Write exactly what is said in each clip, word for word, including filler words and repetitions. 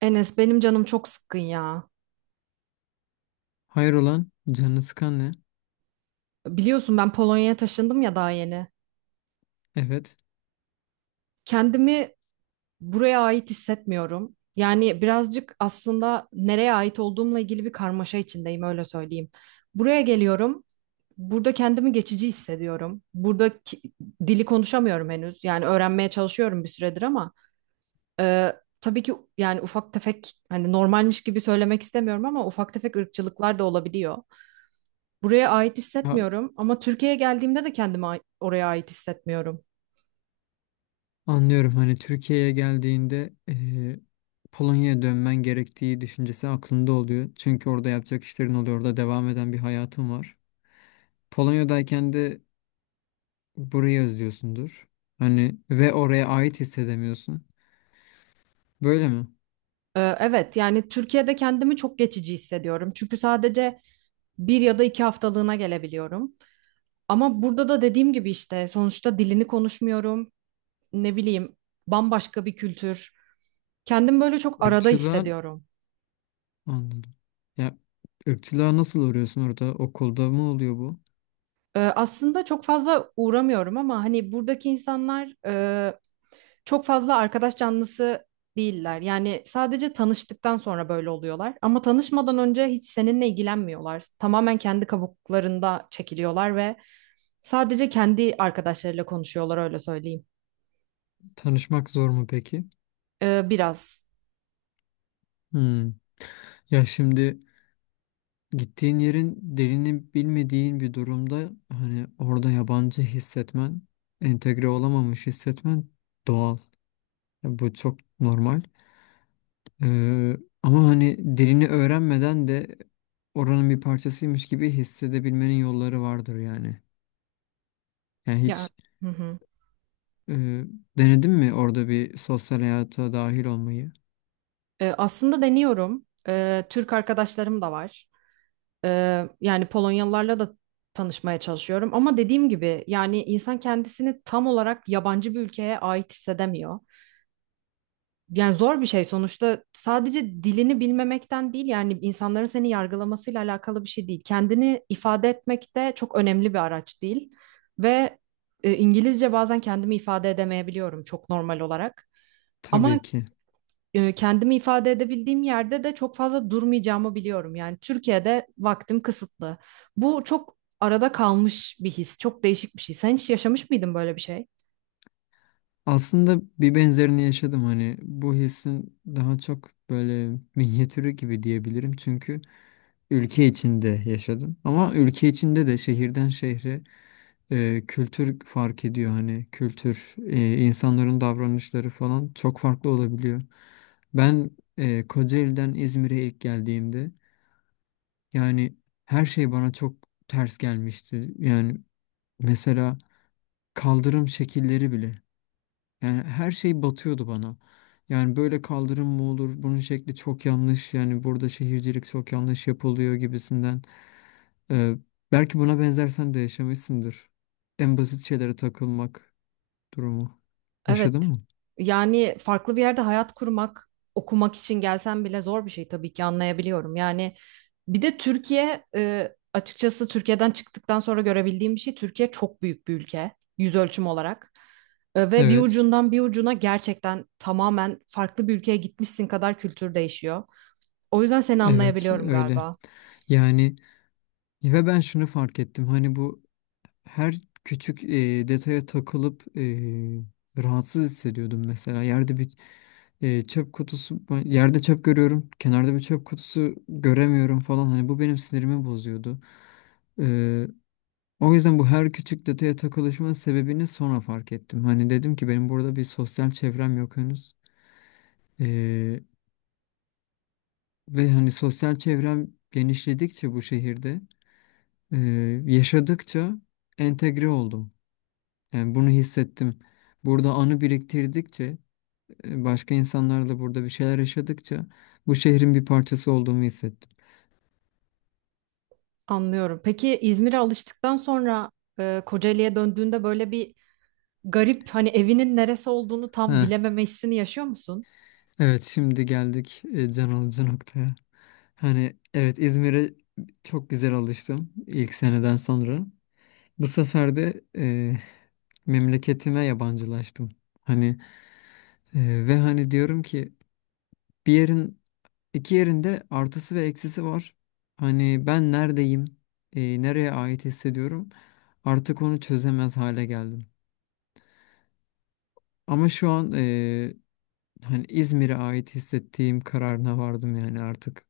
Enes benim canım çok sıkkın ya. Hayır olan canını sıkan ne? Biliyorsun ben Polonya'ya taşındım ya daha yeni. Evet. Kendimi buraya ait hissetmiyorum. Yani birazcık aslında nereye ait olduğumla ilgili bir karmaşa içindeyim öyle söyleyeyim. Buraya geliyorum. Burada kendimi geçici hissediyorum. Burada ki- dili konuşamıyorum henüz. Yani öğrenmeye çalışıyorum bir süredir ama e, tabii ki yani ufak tefek hani normalmiş gibi söylemek istemiyorum ama ufak tefek ırkçılıklar da olabiliyor. Buraya ait Ya, hissetmiyorum ama Türkiye'ye geldiğimde de kendimi a- oraya ait hissetmiyorum. anlıyorum hani Türkiye'ye geldiğinde eee, Polonya'ya dönmen gerektiği düşüncesi aklında oluyor. Çünkü orada yapacak işlerin oluyor. Orada devam eden bir hayatın var. Polonya'dayken de burayı özlüyorsundur. Hani ve oraya ait hissedemiyorsun. Böyle mi? Ee, Evet, yani Türkiye'de kendimi çok geçici hissediyorum. Çünkü sadece bir ya da iki haftalığına gelebiliyorum. Ama burada da dediğim gibi işte sonuçta dilini konuşmuyorum. Ne bileyim, bambaşka bir kültür. Kendimi böyle çok arada Irkçılığa hissediyorum. anladım. Ya, ırkçılığa nasıl uğruyorsun orada? Okulda mı oluyor bu? Ee, aslında çok fazla uğramıyorum ama hani buradaki insanlar e, çok fazla arkadaş canlısı değiller. Yani sadece tanıştıktan sonra böyle oluyorlar. Ama tanışmadan önce hiç seninle ilgilenmiyorlar. Tamamen kendi kabuklarında çekiliyorlar ve sadece kendi arkadaşlarıyla konuşuyorlar öyle söyleyeyim. Tanışmak zor mu peki? Ee, biraz. Hmm. Ya şimdi gittiğin yerin dilini bilmediğin bir durumda hani orada yabancı hissetmen, entegre olamamış hissetmen doğal. Ya, bu çok normal. Ee, Ama hani dilini öğrenmeden de oranın bir parçasıymış gibi hissedebilmenin yolları vardır yani. Yani Ya. hiç Hı hı. e, denedin mi orada bir sosyal hayata dahil olmayı? Ee, aslında deniyorum. Ee, Türk arkadaşlarım da var. Ee, yani Polonyalılarla da tanışmaya çalışıyorum. Ama dediğim gibi yani insan kendisini tam olarak yabancı bir ülkeye ait hissedemiyor. Yani zor bir şey sonuçta, sadece dilini bilmemekten değil, yani insanların seni yargılamasıyla alakalı bir şey değil. Kendini ifade etmek de çok önemli bir araç değil. Ve e, İngilizce bazen kendimi ifade edemeyebiliyorum, çok normal olarak. Ama Tabii ki. e, kendimi ifade edebildiğim yerde de çok fazla durmayacağımı biliyorum. Yani Türkiye'de vaktim kısıtlı. Bu çok arada kalmış bir his, çok değişik bir şey. Sen hiç yaşamış mıydın böyle bir şey? Aslında bir benzerini yaşadım hani bu hissin daha çok böyle minyatürü gibi diyebilirim çünkü ülke içinde yaşadım. Ama ülke içinde de şehirden şehre e, kültür fark ediyor. Hani kültür, e, insanların davranışları falan çok farklı olabiliyor. Ben e, Kocaeli'den İzmir'e ilk geldiğimde yani her şey bana çok ters gelmişti. Yani mesela kaldırım şekilleri bile. Yani her şey batıyordu bana. Yani böyle kaldırım mı olur? Bunun şekli çok yanlış. Yani burada şehircilik çok yanlış yapılıyor gibisinden. Ee, Belki buna benzer sen de yaşamışsındır. En basit şeylere takılmak durumu. Yaşadın Evet. mı? Yani farklı bir yerde hayat kurmak, okumak için gelsen bile zor bir şey, tabii ki anlayabiliyorum. Yani bir de Türkiye e, açıkçası Türkiye'den çıktıktan sonra görebildiğim bir şey, Türkiye çok büyük bir ülke yüz ölçüm olarak. E, ve bir Evet, ucundan bir ucuna gerçekten tamamen farklı bir ülkeye gitmişsin kadar kültür değişiyor. O yüzden seni evet anlayabiliyorum öyle. galiba. Yani ve ben şunu fark ettim. Hani bu her küçük e, detaya takılıp e, rahatsız hissediyordum mesela. Yerde bir e, çöp kutusu, ben yerde çöp görüyorum, kenarda bir çöp kutusu göremiyorum falan. Hani bu benim sinirimi bozuyordu. E, O yüzden bu her küçük detaya takılışmanın sebebini sonra fark ettim. Hani dedim ki benim burada bir sosyal çevrem yok henüz. E, Ve hani sosyal çevrem genişledikçe bu şehirde, e, yaşadıkça entegre oldum. Yani bunu hissettim. Burada anı biriktirdikçe, e, başka insanlarla burada bir şeyler yaşadıkça bu şehrin bir parçası olduğumu hissettim. Anlıyorum. Peki İzmir'e alıştıktan sonra e, Kocaeli'ye döndüğünde böyle bir garip, hani evinin neresi olduğunu tam Heh, bilememe hissini yaşıyor musun? evet şimdi geldik e, can alıcı noktaya. Hani evet İzmir'e çok güzel alıştım ilk seneden sonra. Bu sefer de e, memleketime yabancılaştım. Hani e, ve hani diyorum ki bir yerin İki yerinde artısı ve eksisi var. Hani ben neredeyim, e, nereye ait hissediyorum artık onu çözemez hale geldim. Ama şu an e, hani İzmir'e ait hissettiğim kararına vardım yani artık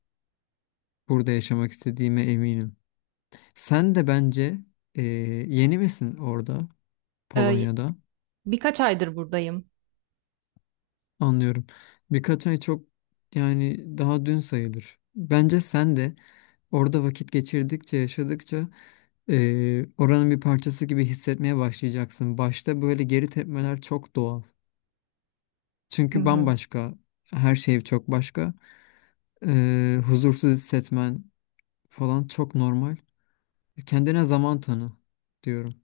burada yaşamak istediğime eminim. Sen de bence e, yeni misin orada E, Polonya'da? Birkaç aydır buradayım. Anlıyorum. Birkaç ay çok, yani daha dün sayılır. Bence sen de orada vakit geçirdikçe, yaşadıkça eee, oranın bir parçası gibi hissetmeye başlayacaksın. Başta böyle geri tepmeler çok doğal. Hı Çünkü hı. bambaşka, her şey çok başka. Eee, huzursuz hissetmen falan çok normal. Kendine zaman tanı diyorum.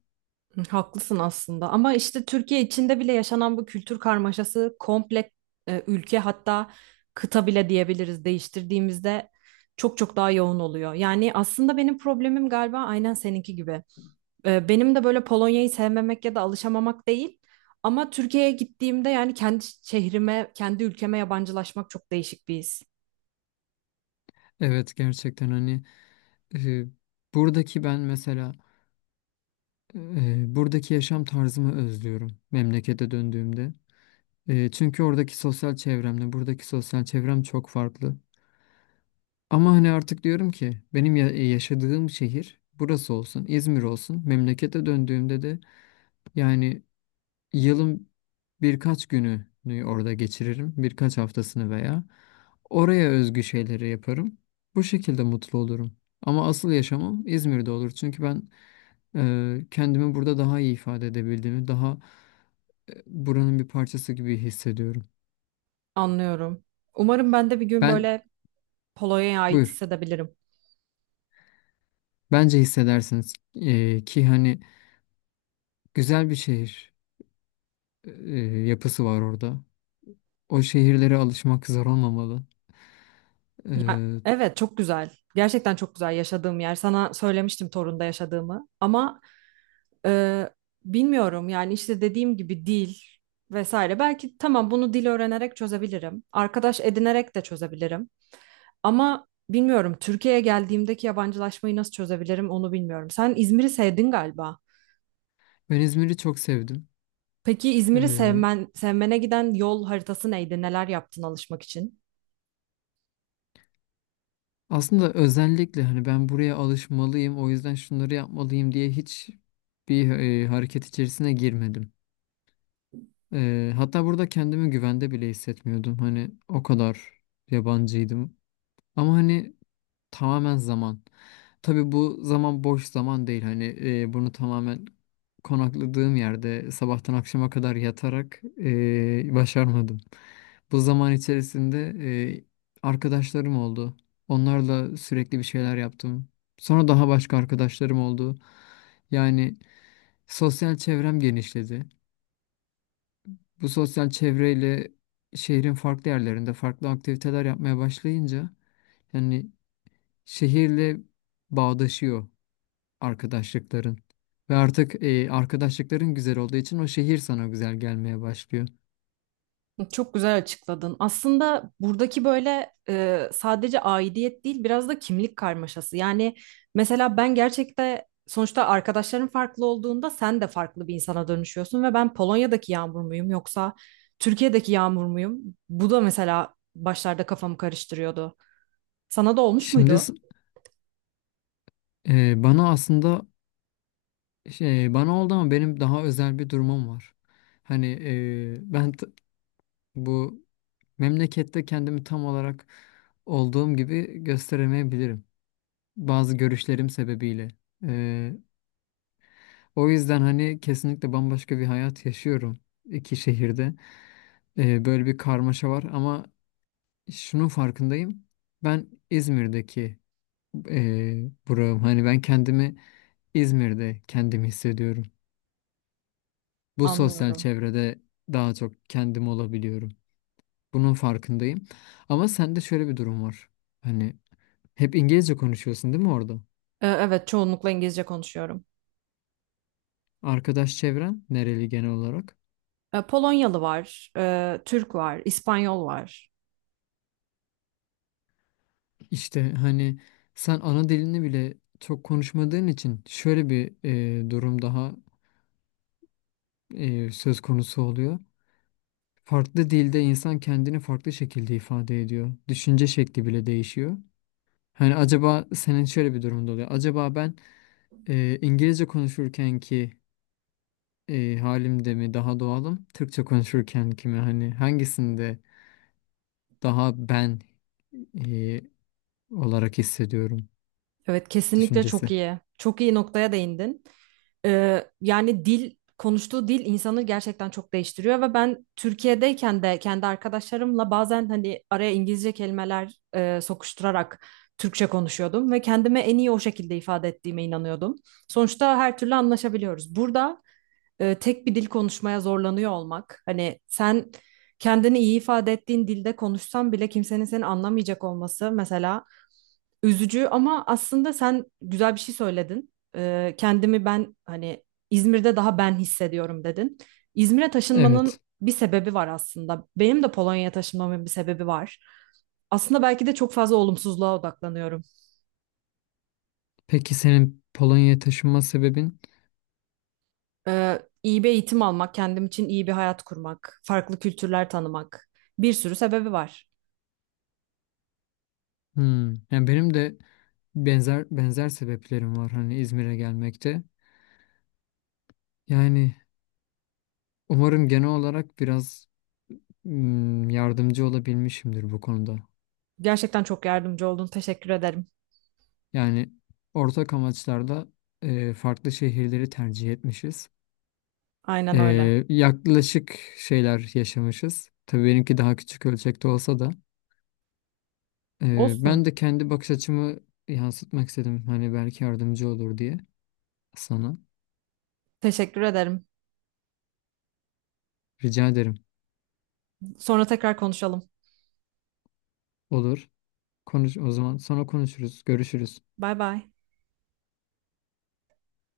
Hı, haklısın aslında, ama işte Türkiye içinde bile yaşanan bu kültür karmaşası komple e, ülke, hatta kıta bile diyebiliriz, değiştirdiğimizde çok çok daha yoğun oluyor. Yani aslında benim problemim galiba aynen seninki gibi. E, benim de böyle Polonya'yı sevmemek ya da alışamamak değil. Ama Türkiye'ye gittiğimde yani kendi şehrime, kendi ülkeme yabancılaşmak çok değişik bir his. Evet, gerçekten hani eee, buradaki ben mesela eee, buradaki yaşam tarzımı özlüyorum memlekete döndüğümde. Eee, çünkü oradaki sosyal çevremle buradaki sosyal çevrem çok farklı. Ama hani artık diyorum ki benim ya- yaşadığım şehir burası olsun, İzmir olsun. Memlekete döndüğümde de yani yılın birkaç gününü orada geçiririm, birkaç haftasını veya oraya özgü şeyleri yaparım. Bu şekilde mutlu olurum. Ama asıl yaşamım İzmir'de olur. Çünkü ben e, kendimi burada daha iyi ifade edebildiğimi, daha e, buranın bir parçası gibi hissediyorum. Anlıyorum. Umarım ben de bir gün Ben böyle Polonya'ya ait buyur. hissedebilirim. Bence hissedersiniz. E, ki hani güzel bir şehir. e, Yapısı var orada. O şehirlere alışmak zor olmamalı. Ya, E, evet, çok güzel. Gerçekten çok güzel yaşadığım yer. Sana söylemiştim Torun'da yaşadığımı. Ama e, bilmiyorum, yani işte dediğim gibi dil vesaire. Belki tamam, bunu dil öğrenerek çözebilirim. Arkadaş edinerek de çözebilirim. Ama bilmiyorum, Türkiye'ye geldiğimdeki yabancılaşmayı nasıl çözebilirim onu bilmiyorum. Sen İzmir'i sevdin galiba. ben İzmir'i çok sevdim. Peki İzmir'i E, sevmen, sevmene giden yol haritası neydi? Neler yaptın alışmak için? Aslında özellikle hani ben buraya alışmalıyım, o yüzden şunları yapmalıyım diye hiç bir e, hareket içerisine girmedim. E, hatta burada kendimi güvende bile hissetmiyordum. Hani o kadar yabancıydım. Ama hani tamamen zaman. Tabii bu zaman boş zaman değil. Hani e, bunu tamamen konakladığım yerde sabahtan akşama kadar yatarak e, başarmadım. Bu zaman içerisinde e, arkadaşlarım oldu. Onlarla sürekli bir şeyler yaptım. Sonra daha başka arkadaşlarım oldu. Yani sosyal çevrem genişledi. Bu sosyal çevreyle şehrin farklı yerlerinde farklı aktiviteler yapmaya başlayınca yani şehirle bağdaşıyor arkadaşlıkların. Ve artık e, arkadaşlıkların güzel olduğu için o şehir sana güzel gelmeye başlıyor. Çok güzel açıkladın. Aslında buradaki böyle e, sadece aidiyet değil, biraz da kimlik karmaşası. Yani mesela ben gerçekten sonuçta arkadaşların farklı olduğunda sen de farklı bir insana dönüşüyorsun ve ben Polonya'daki Yağmur muyum yoksa Türkiye'deki Yağmur muyum? Bu da mesela başlarda kafamı karıştırıyordu. Sana da olmuş Şimdi muydu? s- e, bana aslında şey, bana oldu ama benim daha özel bir durumum var. Hani e, ben t- bu memlekette kendimi tam olarak olduğum gibi gösteremeyebilirim. Bazı görüşlerim sebebiyle. E, O yüzden hani kesinlikle bambaşka bir hayat yaşıyorum iki şehirde. E, böyle bir karmaşa var ama şunun farkındayım. Ben İzmir'deki eee buram. Hani ben kendimi İzmir'de kendimi hissediyorum. Bu sosyal Anlıyorum. çevrede daha çok kendim olabiliyorum. Bunun farkındayım. Ama sende şöyle bir durum var. Hani hep İngilizce konuşuyorsun değil mi orada? E, Evet, çoğunlukla İngilizce konuşuyorum. Arkadaş çevren nereli genel olarak? E, Polonyalı var, e, Türk var, İspanyol var. İşte hani sen ana dilini bile çok konuşmadığın için şöyle bir eee, durum daha eee, söz konusu oluyor. Farklı dilde insan kendini farklı şekilde ifade ediyor. Düşünce şekli bile değişiyor. Hani acaba senin şöyle bir durumda oluyor. Acaba ben e, İngilizce konuşurken ki e, halimde mi daha doğalım? Türkçe konuşurken ki mi? Hani hangisinde daha ben e, olarak hissediyorum Evet, kesinlikle çok düşüncesi. iyi. Çok iyi noktaya değindin. E, yani dil, konuştuğu dil insanı gerçekten çok değiştiriyor ve ben Türkiye'deyken de kendi arkadaşlarımla bazen hani araya İngilizce kelimeler e, sokuşturarak Türkçe konuşuyordum ve kendime en iyi o şekilde ifade ettiğime inanıyordum. Sonuçta her türlü anlaşabiliyoruz. Burada e, tek bir dil konuşmaya zorlanıyor olmak. Hani sen kendini iyi ifade ettiğin dilde konuşsan bile kimsenin seni anlamayacak olması mesela üzücü, ama aslında sen güzel bir şey söyledin. E, kendimi ben hani İzmir'de daha ben hissediyorum dedin. İzmir'e taşınmanın Evet. bir sebebi var aslında. Benim de Polonya'ya taşınmamın bir sebebi var. Aslında belki de çok fazla olumsuzluğa odaklanıyorum. Peki senin Polonya'ya taşınma sebebin? Ee, iyi bir eğitim almak, kendim için iyi bir hayat kurmak, farklı kültürler tanımak, bir sürü sebebi var. Hmm. Yani benim de benzer benzer sebeplerim var hani İzmir'e gelmekte. Yani umarım genel olarak biraz mm, yardımcı olabilmişimdir bu konuda. Gerçekten çok yardımcı oldun. Teşekkür ederim. Yani ortak amaçlarda e, farklı şehirleri tercih etmişiz. Aynen E, öyle. Yaklaşık şeyler yaşamışız. Tabii benimki daha küçük ölçekte olsa da. e, Olsun. Ben de kendi bakış açımı yansıtmak istedim. Hani belki yardımcı olur diye sana. Teşekkür ederim. Rica ederim. Sonra tekrar konuşalım. Olur. Konuş o zaman, sonra konuşuruz, görüşürüz. Bay bay.